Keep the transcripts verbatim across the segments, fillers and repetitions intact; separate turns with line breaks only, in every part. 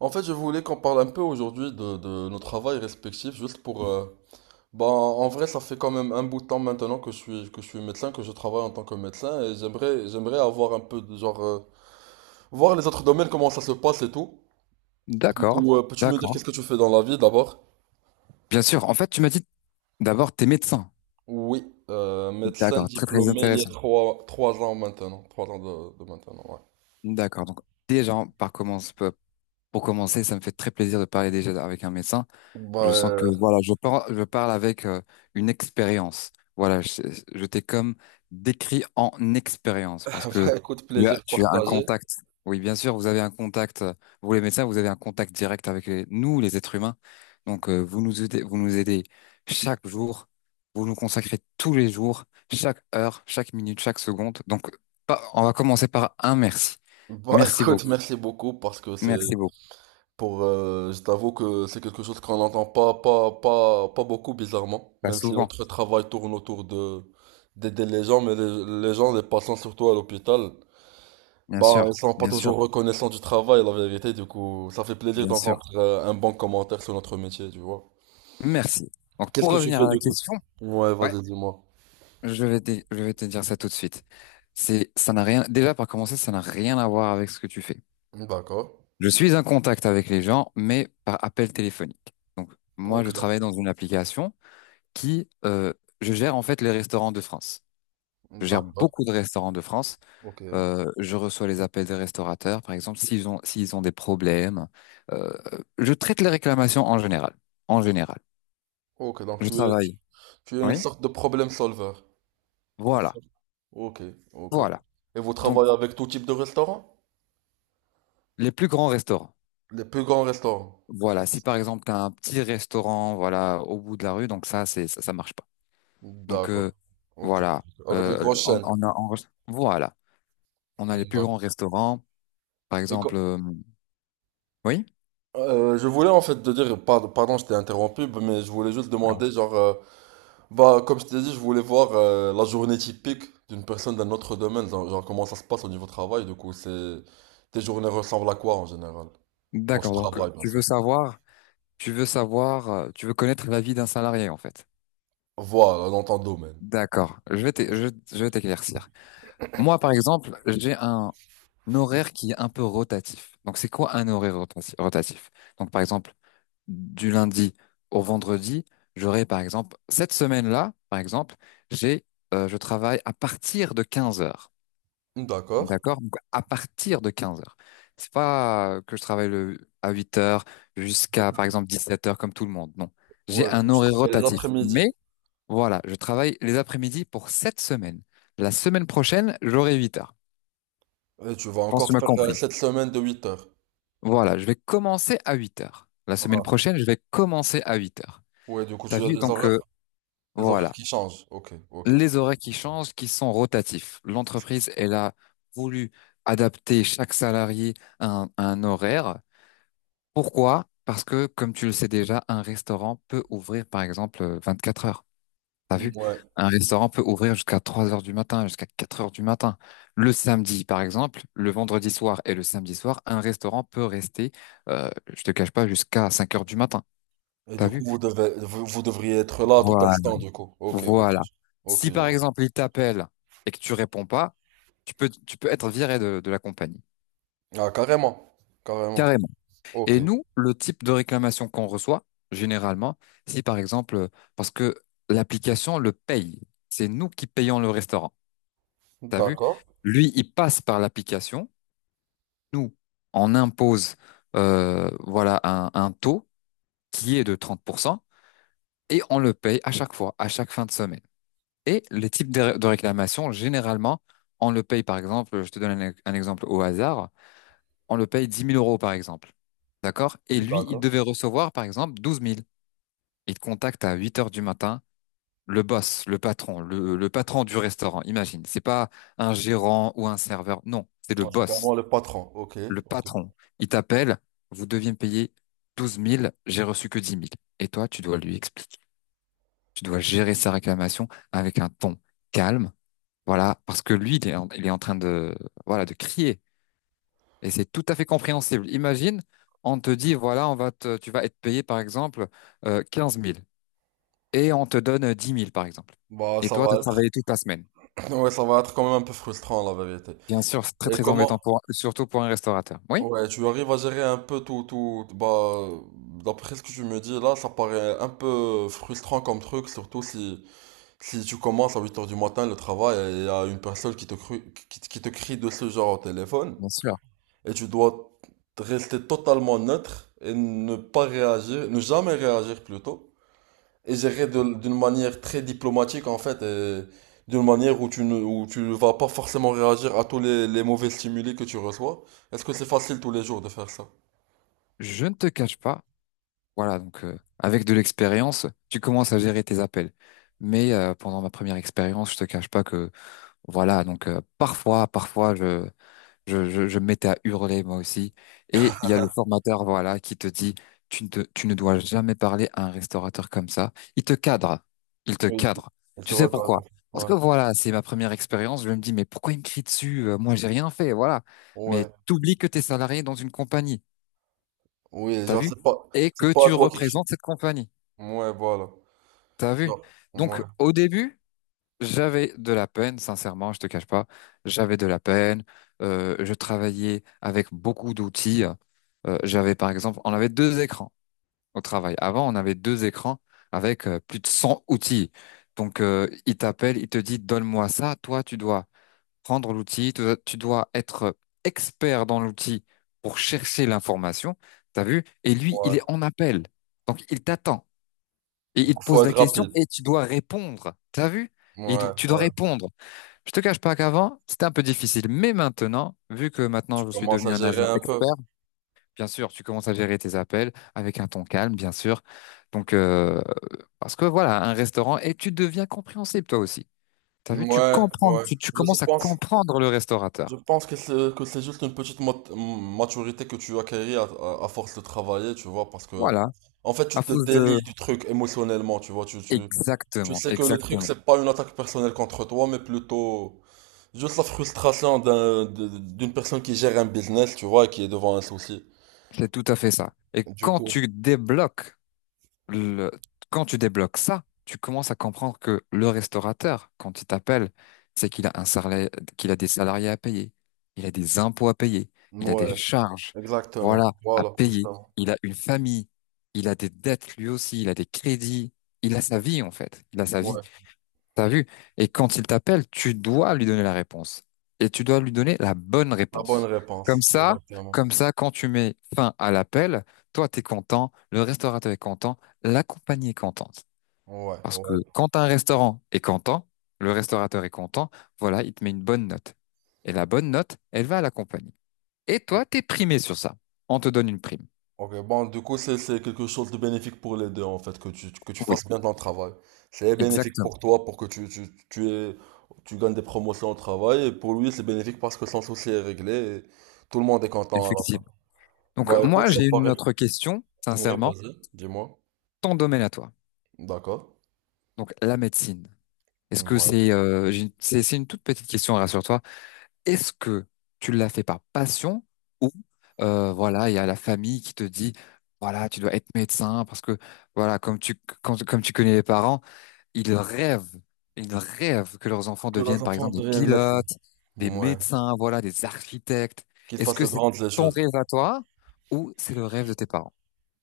En fait, je voulais qu'on parle un peu aujourd'hui de, de nos travails respectifs, juste pour... euh, bah, en vrai, ça fait quand même un bout de temps maintenant que je suis, que je suis médecin, que je travaille en tant que médecin, et j'aimerais, j'aimerais avoir un peu de genre... euh, voir les autres domaines, comment ça se passe et tout. Du
D'accord,
coup, euh, peux-tu me dire qu'est-ce
d'accord.
que tu fais dans la vie d'abord?
Bien sûr, en fait, tu m'as dit d'abord t'es médecin.
Oui, euh, médecin
D'accord, très très
diplômé il y a
intéressant.
trois, trois ans maintenant, trois ans de, de maintenant, ouais.
D'accord, donc déjà, par commence, pour commencer, ça me fait très plaisir de parler déjà avec un médecin.
Bah,
Je sens que
euh,
voilà, je parle, je parle avec euh, une expérience. Voilà, je, je t'ai comme décrit en expérience parce que
bah écoute,
tu as,
plaisir
tu as un
partagé.
contact. Oui, bien sûr, vous avez un contact. euh, Vous les médecins, vous avez un contact direct avec les- nous, les êtres humains. Donc euh, vous nous aidez, vous nous aidez chaque jour. Vous nous consacrez tous les jours, chaque heure, chaque minute, chaque seconde. Donc pas, on va commencer par un merci.
Bah
Merci
écoute,
beaucoup.
merci beaucoup parce que c'est
Merci beaucoup.
pour, euh, je t'avoue que c'est quelque chose qu'on n'entend pas, pas, pas, pas beaucoup bizarrement,
Pas
même si
souvent.
notre travail tourne autour de d'aider les gens, mais les, les gens, les patients surtout à l'hôpital,
Bien
bah ils
sûr,
sont pas
bien sûr,
toujours reconnaissants du travail, la vérité. Du coup, ça fait plaisir
bien sûr.
d'entendre euh, un bon commentaire sur notre métier, tu vois.
Merci. Donc,
Qu'est-ce
pour
que tu
revenir
fais
à la
du coup?
question,
Ouais,
ouais,
vas-y, dis-moi.
je vais te, je vais te dire ça tout de suite. C'est, ça n'a rien, déjà, par commencer, ça n'a rien à voir avec ce que tu fais.
D'accord.
Je suis en contact avec les gens, mais par appel téléphonique. Donc, moi,
Ok
je
donc.
travaille dans une application qui, euh, je gère en fait les restaurants de France. Je gère
D'accord.
beaucoup de restaurants de France.
Ok.
Euh, je reçois les appels des restaurateurs, par exemple, s'ils ont, s'ils ont des problèmes. Euh, je traite les réclamations en général. En général.
Ok donc
Je
tu es
travaille.
tu es une
Oui.
sorte de problème solver. C'est ça.
Voilà.
Ok, ok.
Voilà.
Et vous
Donc,
travaillez avec tout type de restaurant?
Les plus grands restaurants.
Les plus grands restaurants.
Voilà, si par exemple tu as un petit restaurant voilà au bout de la rue, donc ça c'est ça, ça marche pas. Donc
D'accord.
euh,
Ok.
voilà,
Avec les
euh,
grosses
on,
chaînes.
on a on- voilà, on a les plus grands
D'accord.
restaurants, par exemple euh, oui?
Euh, je voulais en fait te dire, pardon, pardon, je t'ai interrompu, mais je voulais juste demander, genre, euh, bah, comme je t'ai dit, je voulais voir euh, la journée typique d'une personne d'un autre domaine, genre, genre comment ça se passe au niveau travail, du coup, c'est... Tes journées ressemblent à quoi en général? Quand je
D'accord, donc
travaille, bien
tu
sûr.
veux savoir, tu veux savoir, euh, tu veux connaître la vie d'un salarié en fait.
Voilà, dans ton domaine.
D'accord, je vais t'é- je, je vais t'éclaircir. Moi par exemple, j'ai un horaire qui est un peu rotatif. Donc c'est quoi un horaire rotati- rotatif? Donc par exemple du lundi au vendredi, j'aurai par exemple, cette semaine-là, par exemple, j'ai, euh, je travaille à partir de quinze heures.
D'accord.
D'accord? Donc, à partir de quinze heures. C'est pas euh, que je travaille le, à huit heures jusqu'à, par exemple, dix-sept heures comme tout le monde. Non. J'ai
Ouais, du coup,
un
tu
horaire
travailles les
rotatif. Mais
après-midi.
voilà, je travaille les après-midi pour cette semaine. La semaine prochaine, j'aurai huit heures.
Et tu vas
Je pense que tu
encore
m'as
faire euh,
compris.
cette semaine de huit heures.
Voilà, je vais commencer à huit heures. La semaine
Ah.
prochaine, je vais commencer à huit heures.
Ouais, du coup,
T'as
tu as
vu?
des
Donc,
horaires?
euh,
Les horaires
voilà.
qui changent, ok, ok.
Les horaires qui changent, qui sont rotatifs. L'entreprise, elle a voulu adapter chaque salarié à un, à un horaire. Pourquoi? Parce que, comme tu le sais déjà, un restaurant peut ouvrir, par exemple, euh, quatre heures. T'as vu?
Ouais.
Un restaurant peut ouvrir jusqu'à trois heures du matin, jusqu'à quatre heures du matin. Le samedi, par exemple, le vendredi soir et le samedi soir, un restaurant peut rester, euh, je te cache pas, jusqu'à cinq heures du matin.
Et
T'as
du coup,
vu?
vous devez, vous, vous devriez être là à tout
Voilà.
instant, du coup. Ok, ok.
Voilà.
Ok,
Si,
je
par
vois.
exemple, il t'appelle et que tu réponds pas, Tu peux, tu peux être viré de, de la compagnie,
Ah, carrément. Carrément.
carrément.
Ok.
Et nous, le type de réclamation qu'on reçoit, généralement, si par exemple, parce que l'application le paye, c'est nous qui payons le restaurant. T'as vu?
D'accord.
Lui, il passe par l'application. Nous, on impose, euh, voilà, un, un taux qui est de trente pour cent et on le paye à chaque fois, à chaque fin de semaine. Et les types de, ré- de réclamations, généralement, on le paye, par exemple, je te donne un, e- un exemple au hasard. On le paye dix mille euros par exemple. D'accord? Et lui, il
D'accord.
devait recevoir par exemple douze mille. Il te contacte à huit heures du matin, le boss, le patron, le, le patron du restaurant, imagine. C'est pas un gérant ou un serveur, non, c'est le
Ouais, c'est
boss,
carrément le patron. Ok,
le
ok.
patron. Il t'appelle, vous deviez me payer douze mille. J'ai reçu que dix mille. Et toi, tu dois lui expliquer. Tu dois gérer sa réclamation avec un ton calme. Voilà, parce que lui, il est en, il est en train de, voilà, de crier. Et c'est tout à fait compréhensible. Imagine, on te dit, voilà, on va te, tu vas être payé, par exemple, euh, quinze mille et on te donne dix mille, par exemple.
Bah,
Et
ça
toi, tu as
va être,
travaillé toute la semaine.
ouais, ça va être quand même un peu frustrant, la vérité.
Bien sûr, c'est très,
Et
très
comment,
embêtant, pour, surtout pour un restaurateur. Oui,
ouais, tu arrives à gérer un peu tout, tout, bah, d'après ce que tu me dis, là, ça paraît un peu frustrant comme truc, surtout si, si tu commences à huit heures du matin le travail et il y a une personne qui te, cru- qui, qui te crie de ce genre au téléphone
bien sûr.
et tu dois rester totalement neutre et ne pas réagir, ne jamais réagir plutôt et gérer de- d'une manière très diplomatique en fait et d'une manière où tu ne, où tu ne vas pas forcément réagir à tous les, les mauvais stimuli que tu reçois. Est-ce que c'est facile tous les jours de faire ça?
Je ne te cache pas, voilà, donc euh, avec de l'expérience, tu commences à gérer tes appels. Mais euh, pendant ma première expérience, je te cache pas que, voilà, donc euh, parfois, parfois, je, Je, je, je me mettais à hurler moi aussi. Et il y a le formateur, voilà, qui te dit, tu ne, te- tu ne dois jamais parler à un restaurateur comme ça. Il te cadre. Il te
Oui.
cadre.
Elle te
Tu sais pourquoi?
regarde.
Parce
Ouais.
que voilà, c'est ma première expérience. Je me dis, mais pourquoi il me crie dessus? Euh, Moi, j'ai rien fait, voilà. Mais
Ouais.
t'oublies que t'es salarié dans une compagnie.
Oui,
T'as
genre
vu?
c'est pas
Et
c'est
que
pas à
tu
toi qui crie.
représentes cette compagnie.
Ouais, voilà.
T'as vu?
Genre,
Donc,
ouais.
au début, J'avais de la peine, sincèrement, je te cache pas. J'avais de la peine. Euh, je travaillais avec beaucoup d'outils. Euh, j'avais par exemple, on avait deux écrans au travail. Avant, on avait deux écrans avec euh, plus de cent outils. Donc, euh, il t'appelle, il te dit, donne-moi ça. Toi, tu dois prendre l'outil, tu dois tu dois être expert dans l'outil pour chercher l'information. T'as vu? Et lui, il
Ouais.
est en appel. Donc, il t'attend et il
Donc,
te
faut
pose la
être
question
rapide.
et tu dois répondre. T'as vu? Et il
Ouais,
do- tu dois
ouais.
répondre. Je te cache pas qu'avant, c'était un peu difficile, mais maintenant, vu que
Tu
maintenant je suis
commences à
devenu un agent
gérer un peu.
expert, bien sûr, tu commences à gérer tes appels avec un ton calme, bien sûr. Donc, euh, parce que voilà, un restaurant, et tu deviens compréhensible toi aussi. T'as vu, tu
Ouais,
comprends,
ouais.
tu, tu
Je je
commences à
pense,
comprendre le
je
restaurateur.
pense que c'est que c'est juste une petite mat- maturité que tu acquéris à, à- à force de travailler, tu vois, parce que
Voilà,
en fait, tu
à
te
cause de...
délies du truc émotionnellement, tu vois, tu, tu, tu
Exactement,
sais que le truc,
exactement.
c'est pas une attaque personnelle contre toi, mais plutôt juste la frustration d'un, de- d'une personne qui gère un business, tu vois, et qui est devant un souci.
C'est tout à fait ça. Et
Du
quand
coup,
tu débloques le- quand tu débloques ça, tu commences à comprendre que le restaurateur, quand il t'appelle, c'est qu'il a un salaire, qu'il a des salariés à payer, il a des impôts à payer, il a des
ouais,
charges,
exactement.
voilà, à
Voilà,
payer,
justement.
il a une famille, il a des dettes lui aussi, il a des crédits, il a sa vie en fait, il a sa vie.
Ouais.
T'as vu? Et quand il t'appelle, tu dois lui donner la réponse. Et tu dois lui donner la bonne
La bonne
réponse.
réponse,
Comme ça,
exactement.
comme ça, quand tu mets fin à l'appel, toi, t'es content, le restaurateur est content, la compagnie est contente.
Ouais,
Parce que
ouais.
quand un restaurant est content, le restaurateur est content, voilà, il te met une bonne note. Et la bonne note, elle va à la compagnie. Et toi, t'es primé sur ça. On te donne une prime.
Ok, bon, du coup, c'est c'est quelque chose de bénéfique pour les deux, en fait, que tu, que tu
Oui,
fasses bien ton travail. C'est bénéfique
exactement.
pour toi, pour que tu, tu, tu aies- tu gagnes des promotions au travail, et pour lui, c'est bénéfique parce que son souci est réglé, et tout le monde est content à la fin.
Effectivement. Donc,
Bah, écoute,
moi,
ça
j'ai une
paraît.
autre question,
Oui,
sincèrement.
vas-y, dis-moi.
Ton domaine à toi.
D'accord.
Donc, la médecine. Est-ce que
Ouais.
c'est euh, j'ai c'est c'est une toute petite question, rassure-toi. Est-ce que tu l'as fait par passion ou euh, voilà, il y a la famille qui te dit voilà, tu dois être médecin parce que voilà, comme tu quand- comme tu connais les parents, ils rêvent, ils rêvent que leurs enfants
Que la
deviennent par
chanson
exemple des
devienne médecin.
pilotes, des
Ouais.
médecins, voilà, des architectes.
Qu'il
Est-ce
fasse
que
de
c'est
grandes
ton
études.
rêve à toi ou c'est le rêve de tes parents?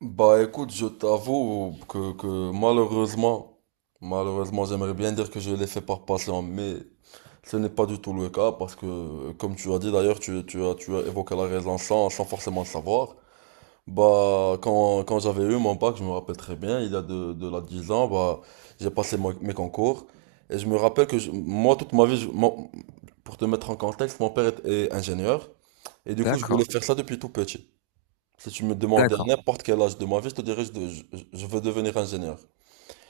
Bah écoute, je t'avoue que, que malheureusement, malheureusement, j'aimerais bien dire que je l'ai fait par passion, mais ce n'est pas du tout le cas parce que, comme tu as dit d'ailleurs, tu, tu as, tu as évoqué la raison sans, sans forcément le savoir. Bah, quand, quand j'avais eu mon bac, je me rappelle très bien, il y a de, de là dix ans, bah, j'ai passé mo- mes concours et je me rappelle que je- moi, toute ma vie, je- mon- pour te mettre en contexte, mon père est est ingénieur et du coup, je voulais
D'accord,
faire ça depuis tout petit. Si tu me demandais à
d'accord,
n'importe quel âge de ma vie, je te dirais je, de- je, je veux devenir ingénieur.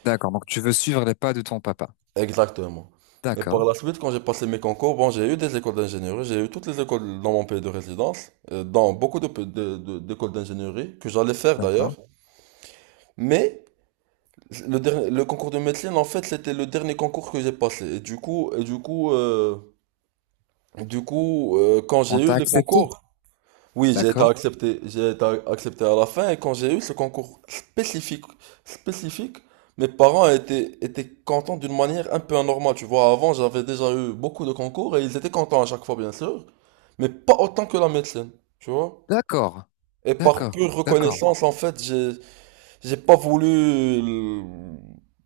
d'accord. Donc tu veux suivre les pas de ton papa.
Exactement. Mais par
D'accord,
la suite, quand j'ai passé mes concours, bon, j'ai eu des écoles d'ingénierie, j'ai eu toutes les écoles dans mon pays de résidence, euh, dans beaucoup de, pe- de- de- d'écoles d'ingénierie, que j'allais faire d'ailleurs.
d'accord.
Mais le, dernier- le concours de médecine, en fait, c'était le dernier concours que j'ai passé. Et du coup, et du coup, euh, du coup euh, Quand
On
j'ai eu
t'a
les
accepté.
concours, oui, j'ai été
D'accord.
accepté, j'ai été accepté à la fin et quand j'ai eu ce concours spécifique, spécifique, mes parents étaient, étaient contents d'une manière un peu anormale. Tu vois, avant, j'avais déjà eu beaucoup de concours et ils étaient contents à chaque fois, bien sûr, mais pas autant que la médecine, tu vois.
D'accord,
Et par
d'accord,
pure
d'accord,
reconnaissance, en fait, j'ai, j'ai pas voulu, euh,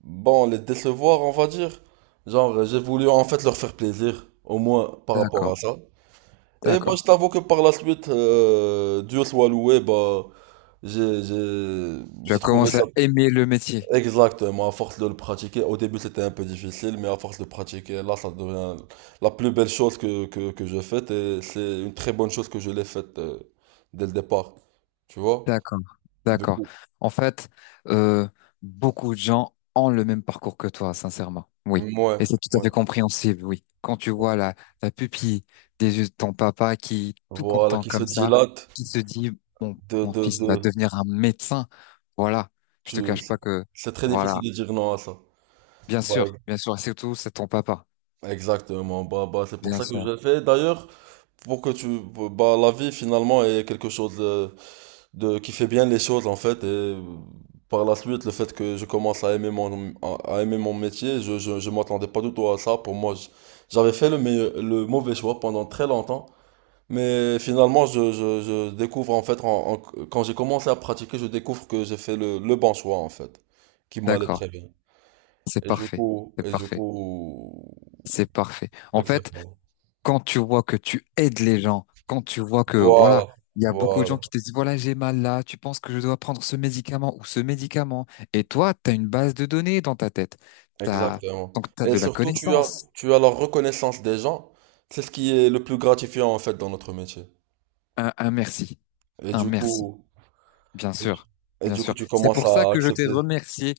bon, les décevoir, on va dire. Genre, j'ai voulu en fait leur faire plaisir, au moins par rapport à
d'accord,
ça. Et moi, je
d'accord.
t'avoue que par la suite, euh, Dieu soit loué, bah, j'ai, j'ai,
Tu
j'ai
as
trouvé
commencé à
ça
aimer le métier.
exactement à force de le pratiquer. Au début, c'était un peu difficile, mais à force de pratiquer, là, ça devient la plus belle chose que, que, que je fais. Et c'est une très bonne chose que je l'ai faite euh, dès le départ. Tu vois?
D'accord,
Du
d'accord.
coup,
En fait, euh, beaucoup de gens ont le même parcours que toi, sincèrement. Oui.
ouais,
Et c'est tout à
ouais.
fait compréhensible, oui. Quand tu vois la, la pupille des yeux de ton papa qui, tout
Voilà,
content
qui se
comme ça,
dilate
qui se dit, mon,
de,
mon
de,
fils va
de,
devenir un médecin. Voilà. Je
tu,
te cache pas que,
c'est très
voilà.
difficile de dire non à ça.
Bien
Bah,
sûr, bien sûr. Et Surtout, c'est ton papa.
exactement. Bah, bah, c'est pour
Bien
ça que je
sûr.
l'ai fait d'ailleurs, pour que tu bah la vie finalement est quelque chose de, de qui fait bien les choses en fait et euh, par la suite le fait que je commence à aimer mon à à aimer mon métier je je je m'attendais pas du tout à ça pour moi je- j'avais fait le meilleur- le mauvais choix pendant très longtemps mais finalement je je je découvre en fait en, en- quand j'ai commencé à pratiquer je découvre que j'ai fait le le bon choix en fait qui m'allait
D'accord.
très bien
C'est
et du
parfait.
coup
C'est
et du
parfait.
coup
C'est parfait. En fait,
exactement
quand tu vois que tu aides les gens, quand tu vois que, voilà,
voilà
il y a beaucoup de gens
voilà.
qui te disent, voilà, j'ai mal là, tu penses que je dois prendre ce médicament ou ce médicament, et toi, tu as une base de données dans ta tête. T'as,
Exactement.
donc, tu as
Et
de la
surtout, tu as,
connaissance.
tu as la reconnaissance des gens. C'est ce qui est le plus gratifiant en fait dans notre métier.
Un, un merci.
Et
Un
du
merci.
coup,
Bien
et du
sûr.
et
Bien
du coup,
sûr.
tu
C'est
commences
pour ça
à
que je t'ai
accepter.
remercié.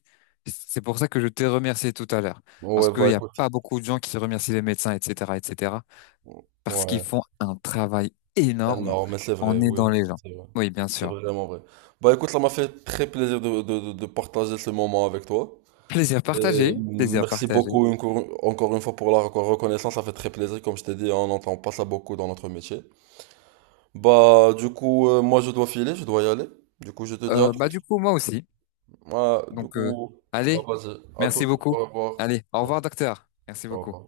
C'est pour ça que je t'ai remercié tout à l'heure. Parce
Ouais,
qu'il
bah
n'y a
écoute,
pas beaucoup de gens qui remercient les médecins, et cetera, et cetera parce qu'ils
ouais,
font un travail énorme
énorme, mais c'est
en
vrai, oui,
aidant les gens.
c'est vrai.
Oui, bien
C'est
sûr.
vraiment vrai. Bah écoute, ça m'a fait très plaisir de, de, de de partager ce moment avec toi.
Plaisir
Et
partagé, plaisir
merci
partagé.
beaucoup encore encore une fois pour la reco- reconnaissance, ça fait très plaisir. Comme je t'ai dit, on n'entend pas ça beaucoup dans notre métier. Bah, du coup, euh, moi, je dois filer, je dois y aller. Du coup, je te dis à
Euh,
tout.
bah du coup, moi aussi.
Ouais, du
Donc, euh,
coup, bah,
allez,
vas-y, à tout.
merci beaucoup.
Au revoir.
Allez, au revoir, docteur. Merci
Au
beaucoup.
revoir.